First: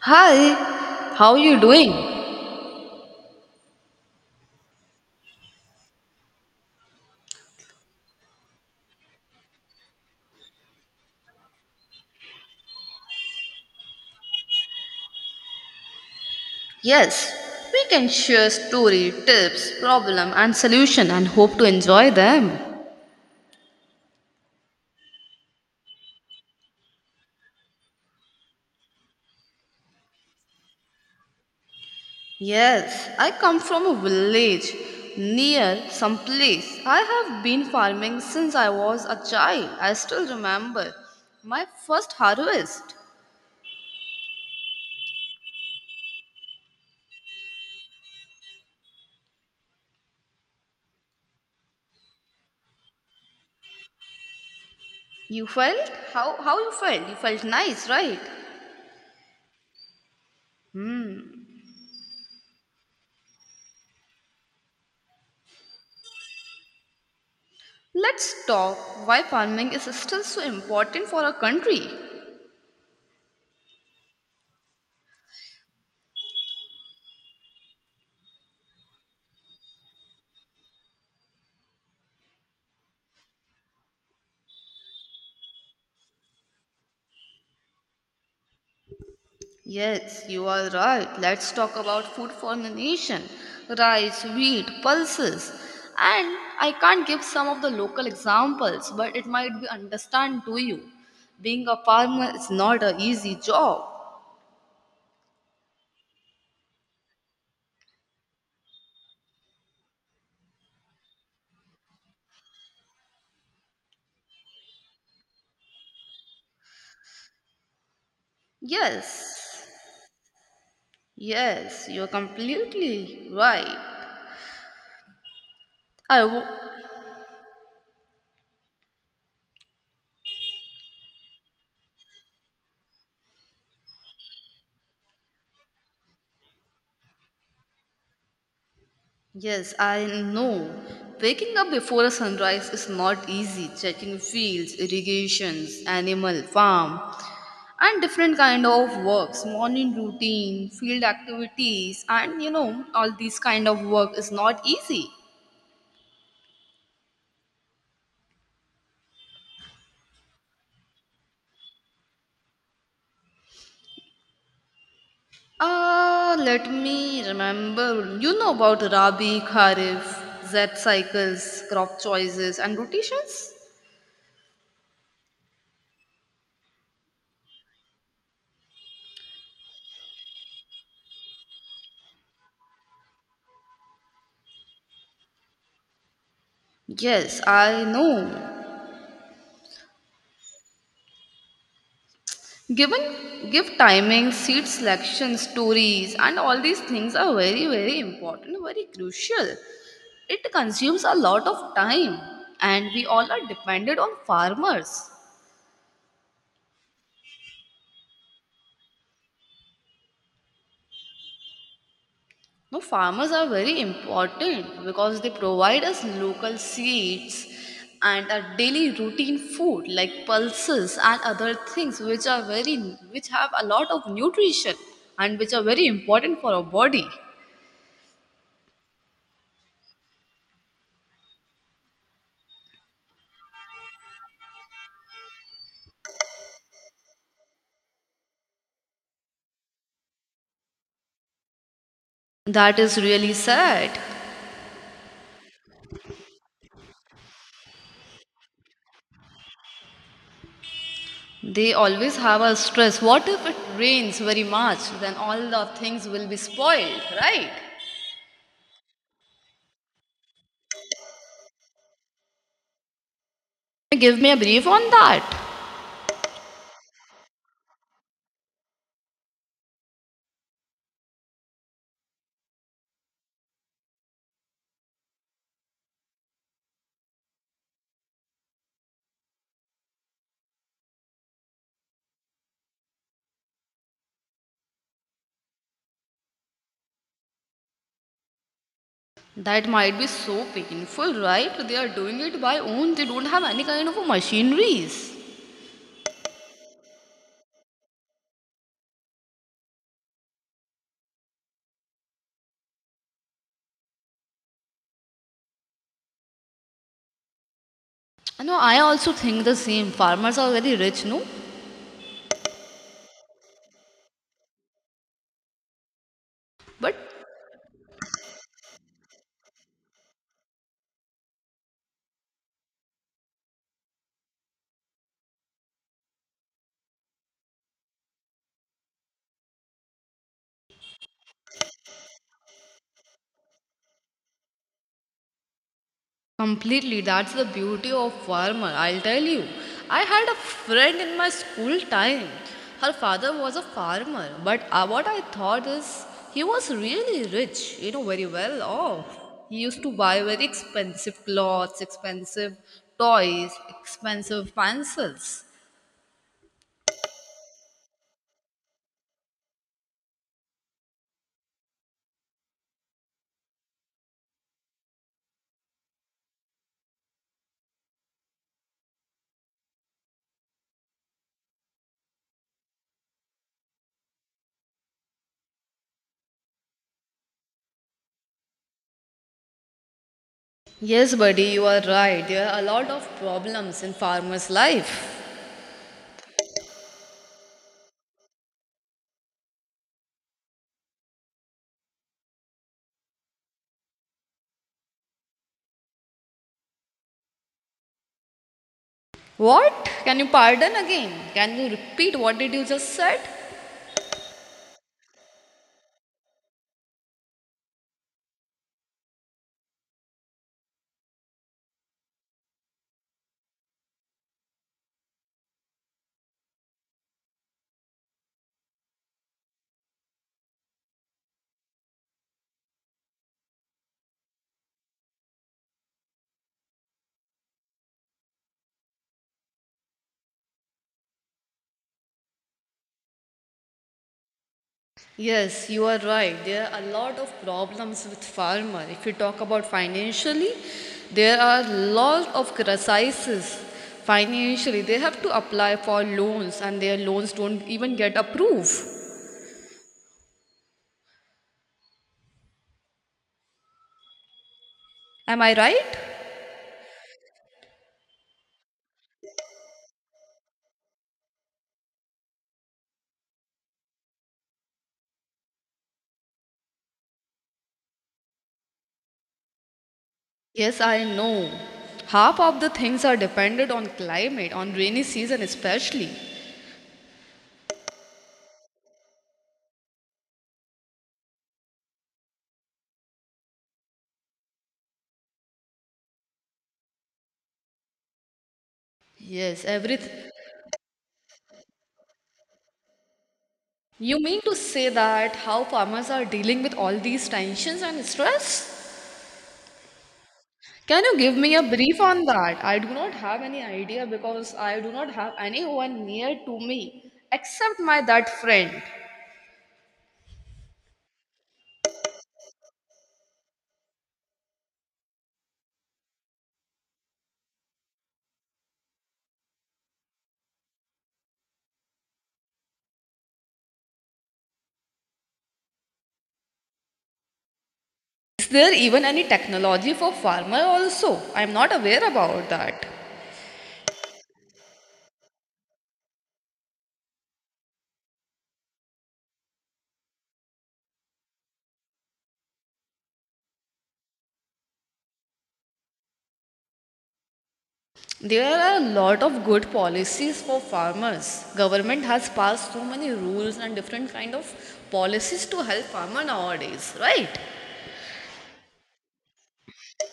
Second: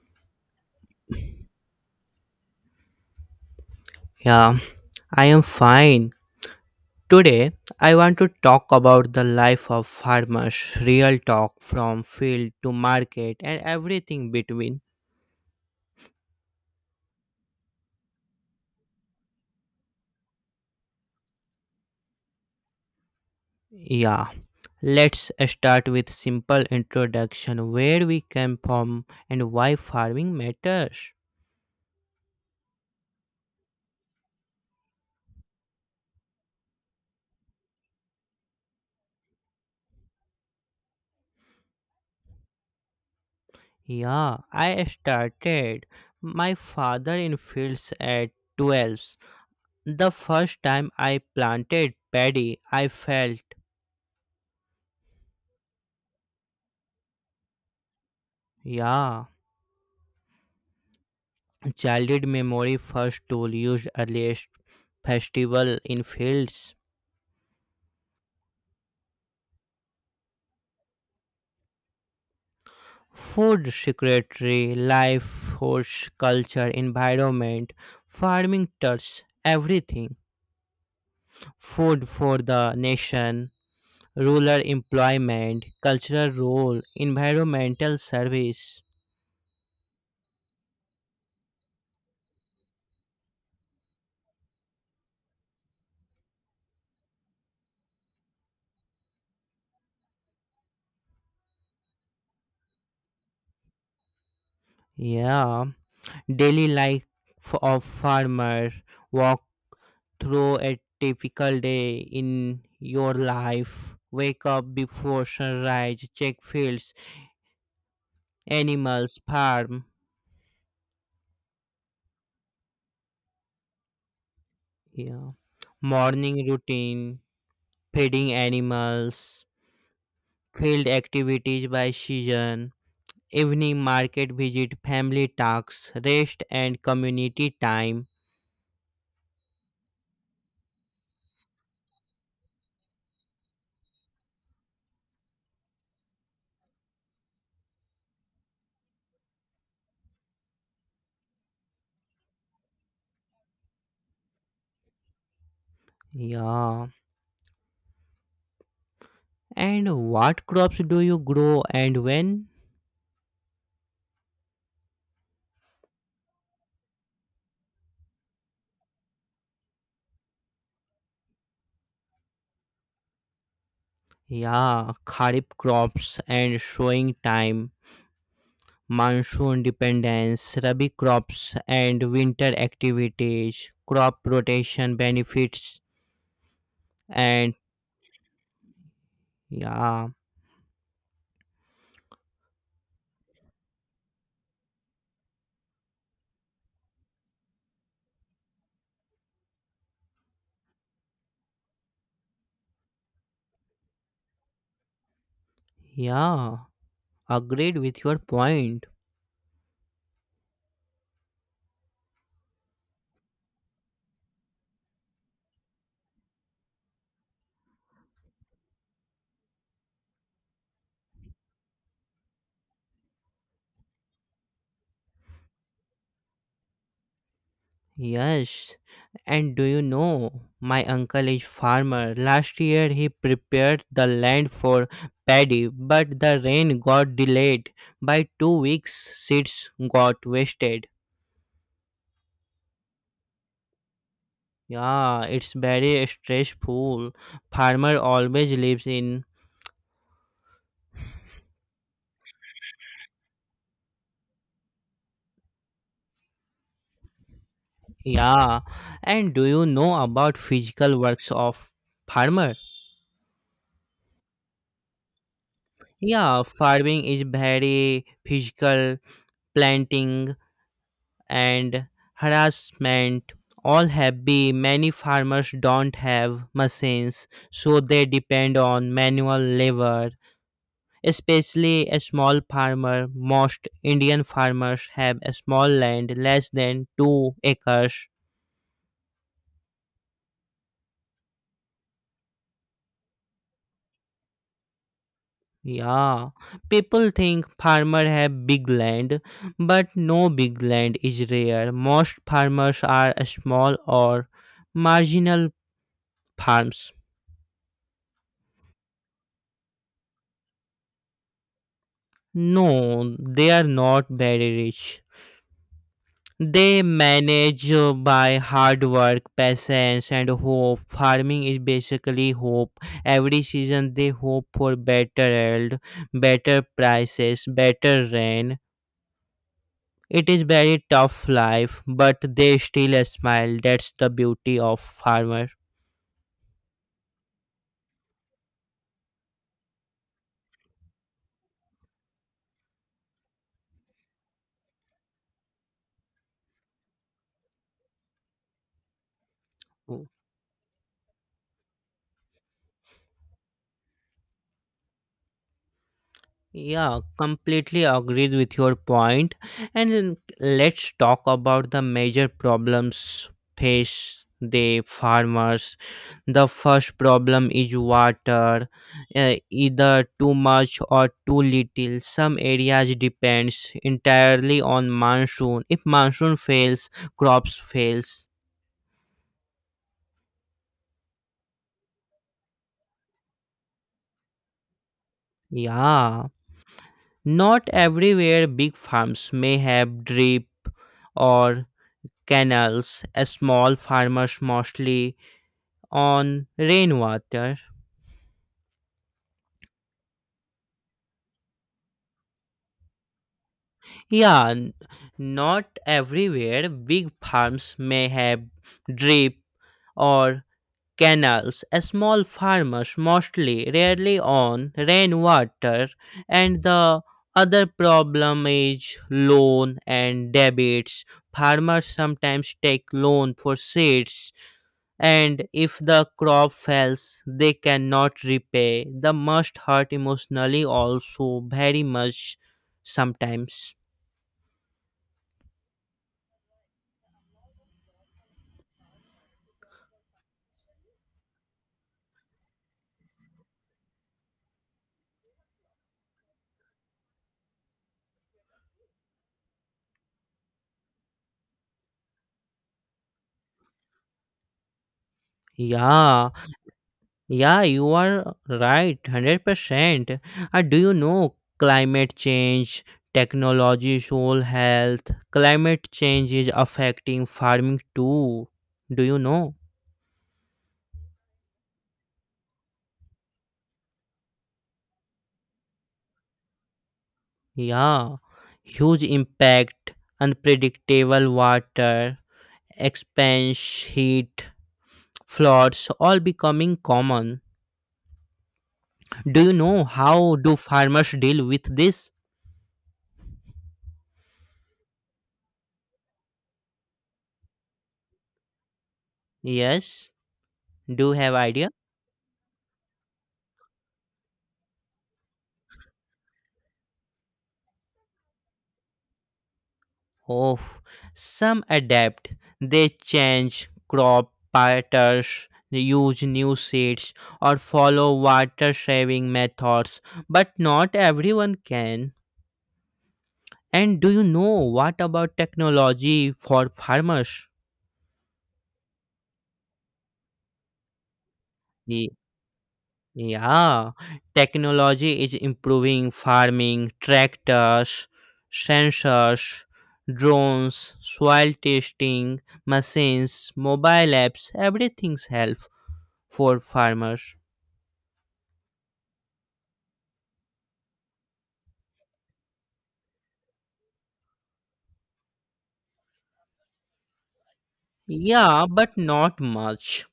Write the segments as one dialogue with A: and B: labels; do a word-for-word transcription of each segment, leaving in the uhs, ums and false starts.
A: Hi, how you doing?
B: Yeah, I am fine. Today, I want to talk about the life of farmers, real talk from field to market and everything between.
A: Yes, we can share story, tips, problem and solution and hope to enjoy them.
B: Yeah, let's start with simple introduction where we came from and why farming matters.
A: Yes, I come from a village near some place. I have been farming since I was a child. I still remember my first harvest.
B: Yeah, I started my father in fields at twelve. The first time I planted paddy, I felt
A: You felt how how you felt? You felt nice, right?
B: yeah.
A: Hmm.
B: Childhood memory first tool used earliest festival in fields.
A: Let's talk why farming is still so important for our country.
B: Food secretary, life force, culture, environment, farming touch everything. Food for the nation, rural employment, cultural role, environmental service.
A: Yes, you are right. Let's talk about food for the nation rice, wheat, pulses. And I can't give some of the local examples, but it might be understand to you. Being a farmer is not an easy job.
B: Yeah, daily life of farmer, walk through a typical day in your life? Wake up before sunrise, check fields, animals,
A: Yes,
B: farm,
A: yes, you're completely right.
B: yeah.
A: I w-
B: Morning routine, feeding animals, field activities by season, evening market visit, family tasks, rest and community time.
A: yes, I know. Waking up before a sunrise is not easy. Checking fields, irrigations, animal farm, and different kind of works morning routine field activities and you know all these kind of work is not easy.
B: Yeah. And what crops do you grow and when?
A: Ah, let me remember you know about rabi kharif z cycles crop choices and rotations.
B: Yeah, kharif crops and sowing time, monsoon dependence, Rabi crops, and winter activities, crop rotation benefits,
A: Yes,
B: and
A: I know.
B: yeah,
A: Given give timing, seat selection, stories, and all these things are very, very important, very crucial. It consumes a lot of time, and we all are dependent on farmers.
B: yeah, agreed with your point.
A: No, farmers are very important because they provide us local seeds and a daily routine food like pulses and other things which are very which have a lot of nutrition and which are very important for our body.
B: Yes, and do you know my uncle is farmer. Last year he prepared the land for paddy, but the rain got delayed by two weeks. Seeds got wasted.
A: That is really sad.
B: Yeah, it's very stressful. Farmer always lives in.
A: They always have a stress. What if it rains very much? Then all the things will be spoiled, right?
B: Yeah, and do you know about physical works of farmer?
A: Give me a brief on that.
B: Yeah, farming is very physical, planting and harassment all have be, many farmers don't have machines, so they depend on manual labor, especially a small farmer. Most Indian farmers have a small land, less than two acres.
A: That might be so painful, right? They are doing it by own. They don't have any kind of machineries.
B: Yeah, people think farmer have big land, but no, big land is rare. Most farmers are small or marginal farms.
A: No, I also think the same. Farmers are very rich, no?
B: No, they are not very rich. They
A: But
B: manage uh, by hard work, patience, and hope. Farming is basically hope. Every season they hope for better yield, better prices, better rain. It is very tough life, but they still smile. That's the beauty of farmer.
A: completely. That's the beauty of farmer. I'll tell you. I had a friend in my school time. Her father was a farmer, but uh, what I thought is he was really rich, you know, very well off. He used to
B: Oh,
A: buy very expensive clothes, expensive toys, expensive pencils.
B: yeah, completely agreed with your point. And then let's talk about the major problems face the farmers. The first problem is water, uh, either too much or too little. Some areas depends entirely on monsoon. If monsoon fails, crops fails.
A: Yes, buddy, you are right. There are a lot of problems in farmer's life.
B: Yeah. Not everywhere big farms may have drip or canals. A small farmers mostly on rainwater.
A: What? Can you pardon again? Can you repeat what did you just said?
B: Yeah, n- not everywhere big farms may have drip or canals. A small farmers mostly rarely on rainwater, and the other problem is loan and debits. Farmers sometimes take loan for seeds, and if the crop fails they cannot repay, the must hurt emotionally also very much sometimes.
A: Yes, you are right. There are a lot of problems with farmer. If you talk about financially, there are lot of crises financially. They have to apply for loans and their loans don't even get approved. Am I right?
B: Yeah, yeah, you are right, one hundred percent. Uh, do you know climate change, technology, soil health? Climate change is affecting farming too, do you know?
A: Yes, I know. Half of the things are dependent on climate, on rainy season especially.
B: Yeah, huge impact, unpredictable water, expanse heat, floods, all becoming common. Do you
A: Yes,
B: know
A: everything.
B: how do farmers deal with this?
A: You mean to say that how farmers are dealing with all these tensions and stress?
B: Yes,
A: Can
B: do you
A: you
B: have
A: give me a
B: idea?
A: brief on that? I do not have any idea because I do not have anyone near to me except my that friend.
B: Oh, some adapt. They change crop patterns, use new seeds, or follow water saving methods. But not everyone can. And do you know what about technology for farmers?
A: Is there even any technology for farmer also? I'm not aware about that.
B: Yeah, technology is improving farming, tractors, sensors, drones, soil testing, machines, mobile apps, everything's help for farmers.
A: There are a lot of good policies for farmers. Government has passed so many rules and different kind of policies to help farmer nowadays, right?
B: Yeah, but not much.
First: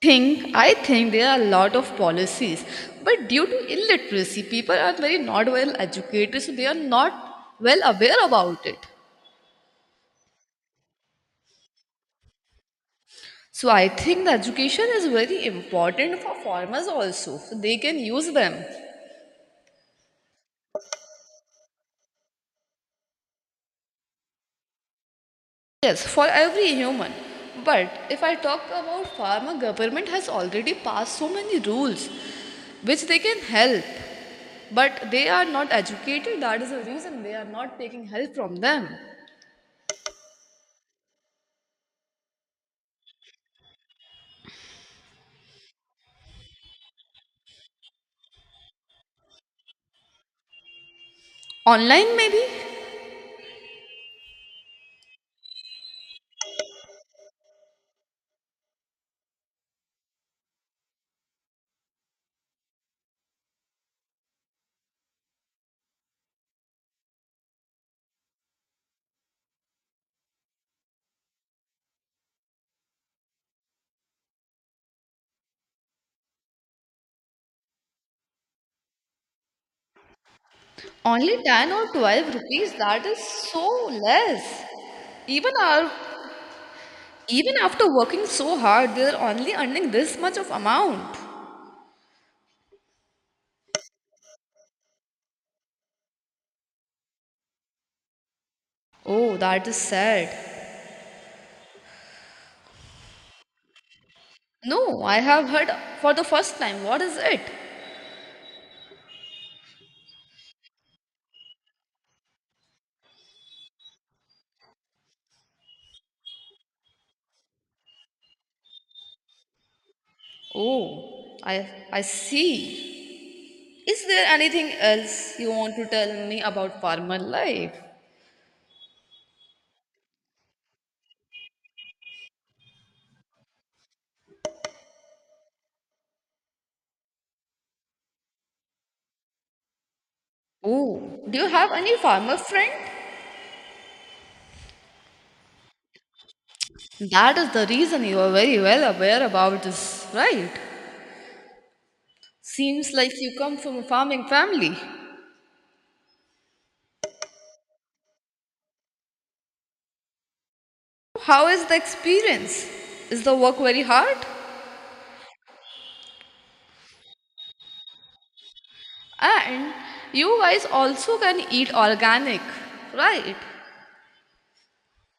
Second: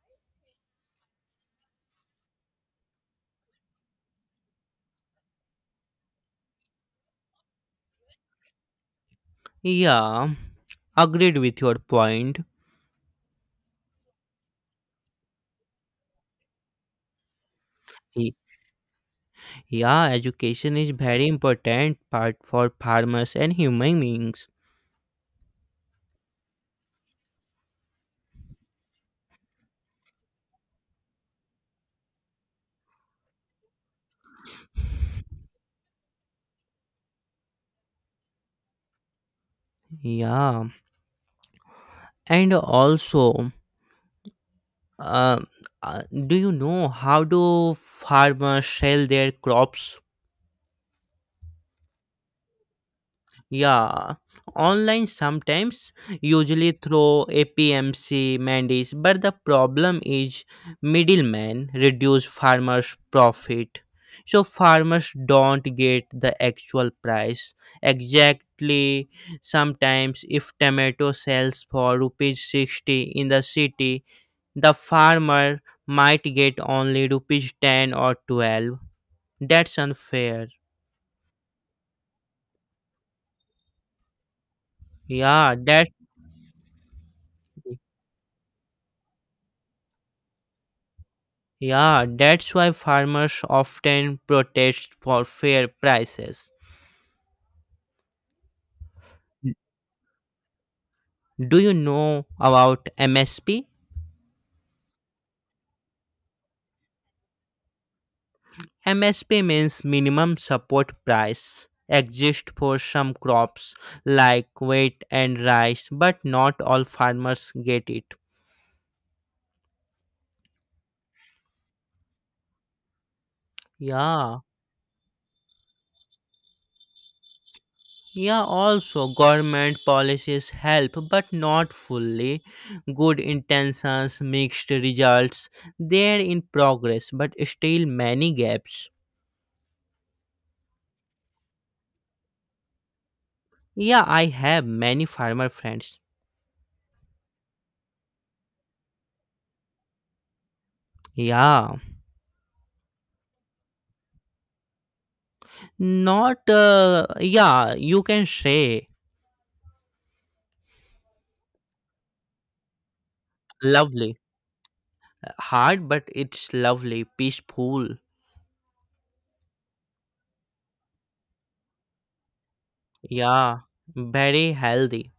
A: think I think there are a lot of policies, but due to illiteracy, people are very not well educated, so they are not well aware about it.
B: Yeah, agreed with your point.
A: So I think the education is very important for farmers also, so they can use
B: Ye-
A: them.
B: Yeah, education is very important part for farmers and human beings.
A: Yes, for every human. But if I talk about farmer, government has already passed so many rules which they can help. But they are not educated, that is the reason they are not taking help from them.
B: Yeah, and also, Um, uh, do you know how do farmers sell their crops?
A: Online, maybe?
B: Yeah, online sometimes, usually through A P M C mandis, but the problem is middlemen reduce farmers' profit. So farmers don't get the actual price exactly. Sometimes if tomato sells for rupees sixty in the city, the farmer might get only rupees ten or twelve. That's unfair.
A: Only ten or twelve rupees, that is so less. Even
B: Yeah, that
A: our Even after working so hard, they are only earning this much of amount.
B: Yeah, that's why farmers often protest for fair prices.
A: Oh, that is sad.
B: Do you know about M S P?
A: No, I have heard for the first time. What is it?
B: M S P means minimum support price. Exists for some crops like wheat and rice, but not all farmers get it.
A: Oh, I I see. Is there
B: Yeah.
A: anything else you want to tell me about farmer life?
B: Yeah, also government policies help, but not fully. Good intentions, mixed results. They're in progress, but still many gaps.
A: Oh, do you have any farmer friend?
B: Yeah, I have many farmer friends.
A: That is the reason you are very well aware about this, right?
B: Yeah,
A: Seems like you come from a farming family.
B: not. Uh, yeah, you can say
A: How is the experience? Is the work very hard?
B: lovely, hard, but it's lovely, peaceful.
A: And you guys also can eat organic, right?
B: Yeah, very healthy.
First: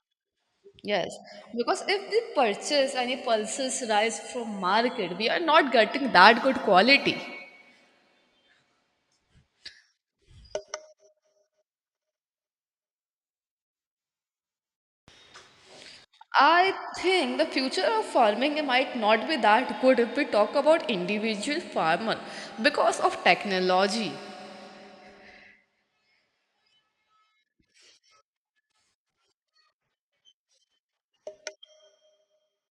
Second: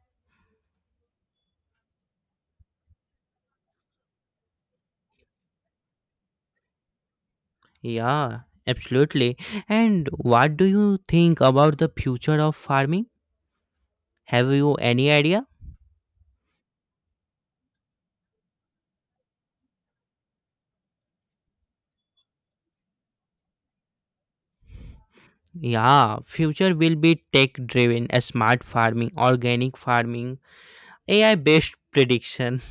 A: Yes, because if we purchase any pulses rice from market, we are not getting that good quality.
B: Yeah, absolutely. And what do you think about the future of farming? Have you any idea?
A: I think the future of farming might not be that good if we talk about individual farmer because of technology.
B: Yeah, future will be tech driven, smart farming, organic farming, A I based prediction.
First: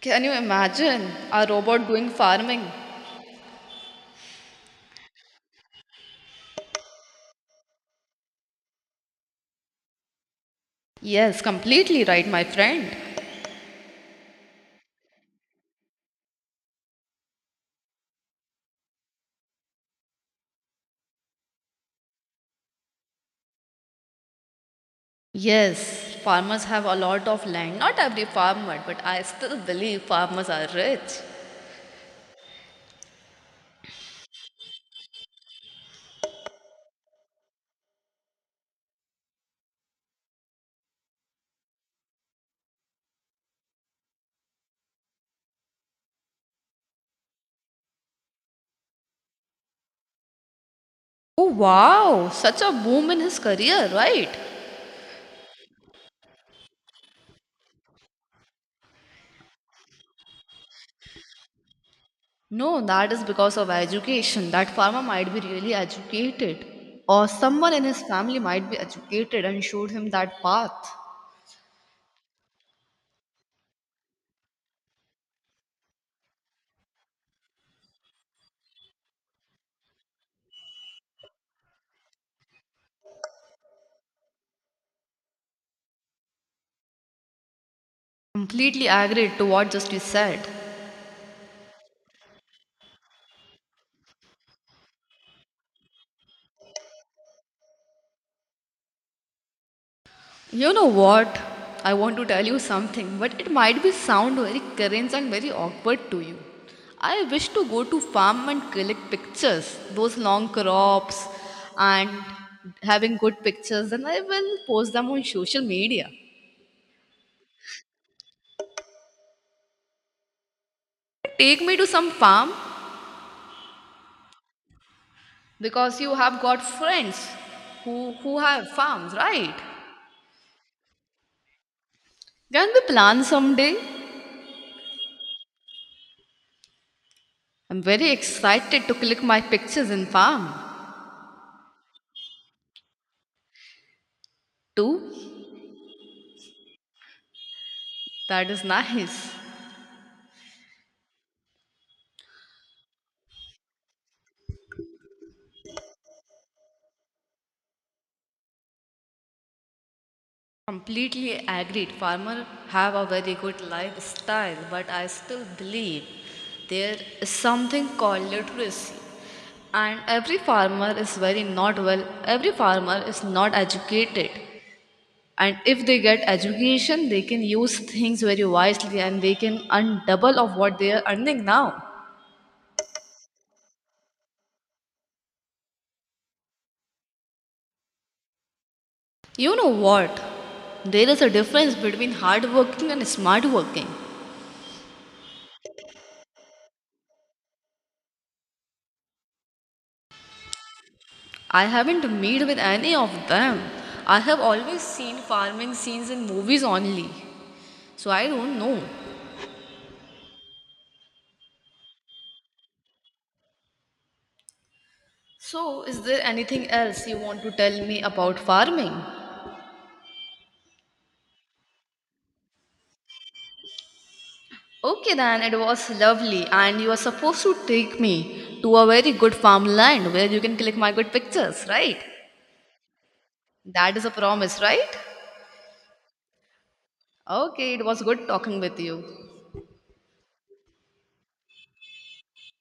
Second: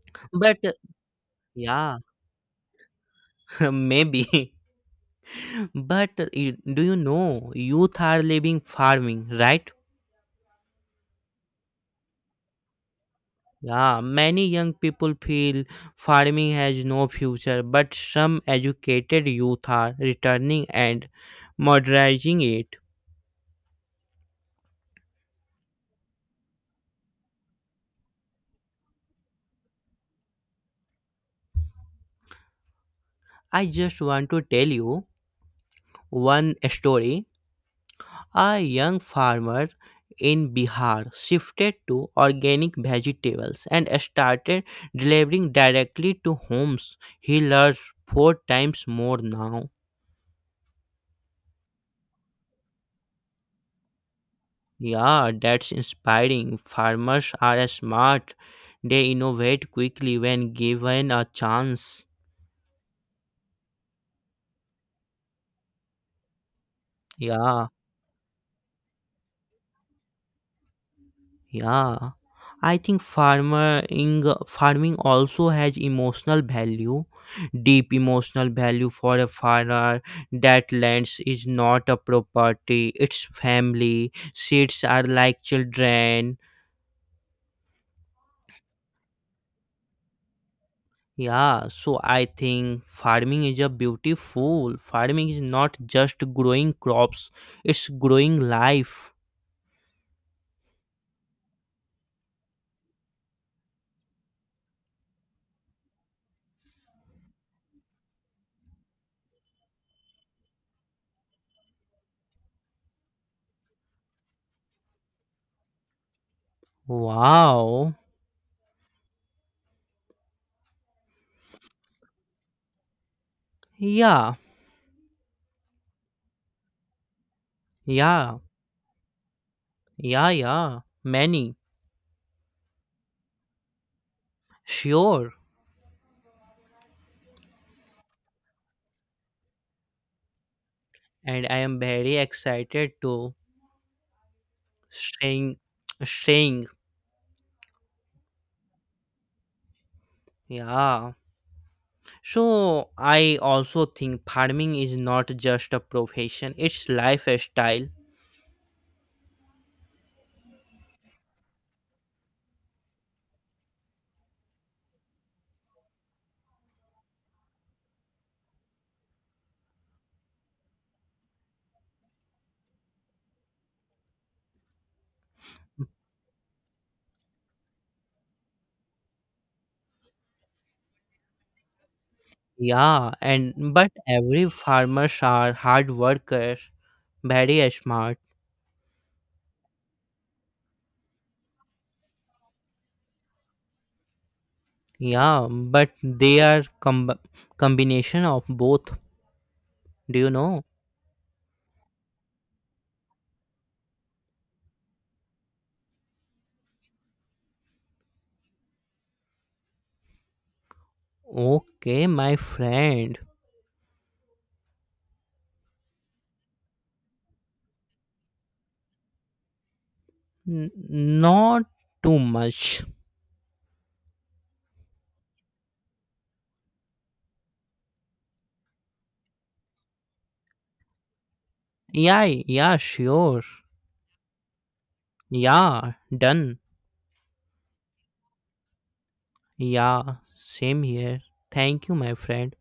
A: Can you
B: But uh,
A: imagine a robot
B: yeah,
A: doing farming?
B: maybe. But uh, you- do you know youth are leaving farming, right?
A: Yes, completely right, my friend.
B: Yeah, many young people feel farming has no future, but some educated youth are returning and modernizing it.
A: Yes, farmers have a lot of land. Not every farmer, but I still believe farmers are rich.
B: I just want to tell you one story. A young farmer in Bihar shifted to organic vegetables and started delivering directly to homes. He learns four times more now.
A: Oh wow, such a boom in his career, right?
B: Yeah, that's inspiring. Farmers are smart. They innovate quickly when given a chance.
A: No, that is because of education. That farmer might be really educated. Or
B: Yeah.
A: someone in his family might be educated and showed him that path.
B: Yeah, I think farming farming also has emotional value, deep emotional value for a farmer. That lands is not a property; it's family. Seeds are like children.
A: Completely agreed to what just you said.
B: Yeah, so I think farming is a beautiful. Farming is not just growing crops; it's growing life.
A: You know what? I want to tell you something, but it might be sound very cringe and very awkward to you. I wish to go to farm and collect pictures, those long crops and having good pictures, and I will post them on social media.
B: Wow.
A: Take me to some farm
B: Yeah,
A: because you have got friends who
B: yeah,
A: who have farms, right?
B: yeah, yeah. Many.
A: Can we plan someday?
B: Sure.
A: I'm very excited to collect my pictures in farm.
B: And I am very excited to
A: Too?
B: staying staying
A: That is nice.
B: Yeah, so I also think farming is not just a profession, it's lifestyle.
A: Completely agreed. Farmer have a very good lifestyle, but I still believe there is something called literacy. And every farmer is very not well. Every farmer is not educated. And if they get education, they can use things very wisely and they can earn double of what they are earning now.
B: Yeah, and but every farmers are hard workers, very smart.
A: You know what? There is a difference between hard working and smart working.
B: Yeah, but they are com- combination of both, do you know?
A: I haven't made with any of them. I have always seen farming scenes in movies only. So I don't know.
B: Okay, my friend.
A: So, is there anything else you want to tell me about farming?
B: N- not too much.
A: Okay, then it was lovely, and you are supposed to take me to a very good farmland where you can click my good pictures, right?
B: Yeah, yeah, sure.
A: That is a promise, right?
B: Yeah, done.
A: Okay, it was good talking with you.
B: Yeah, same here. Thank you, my friend.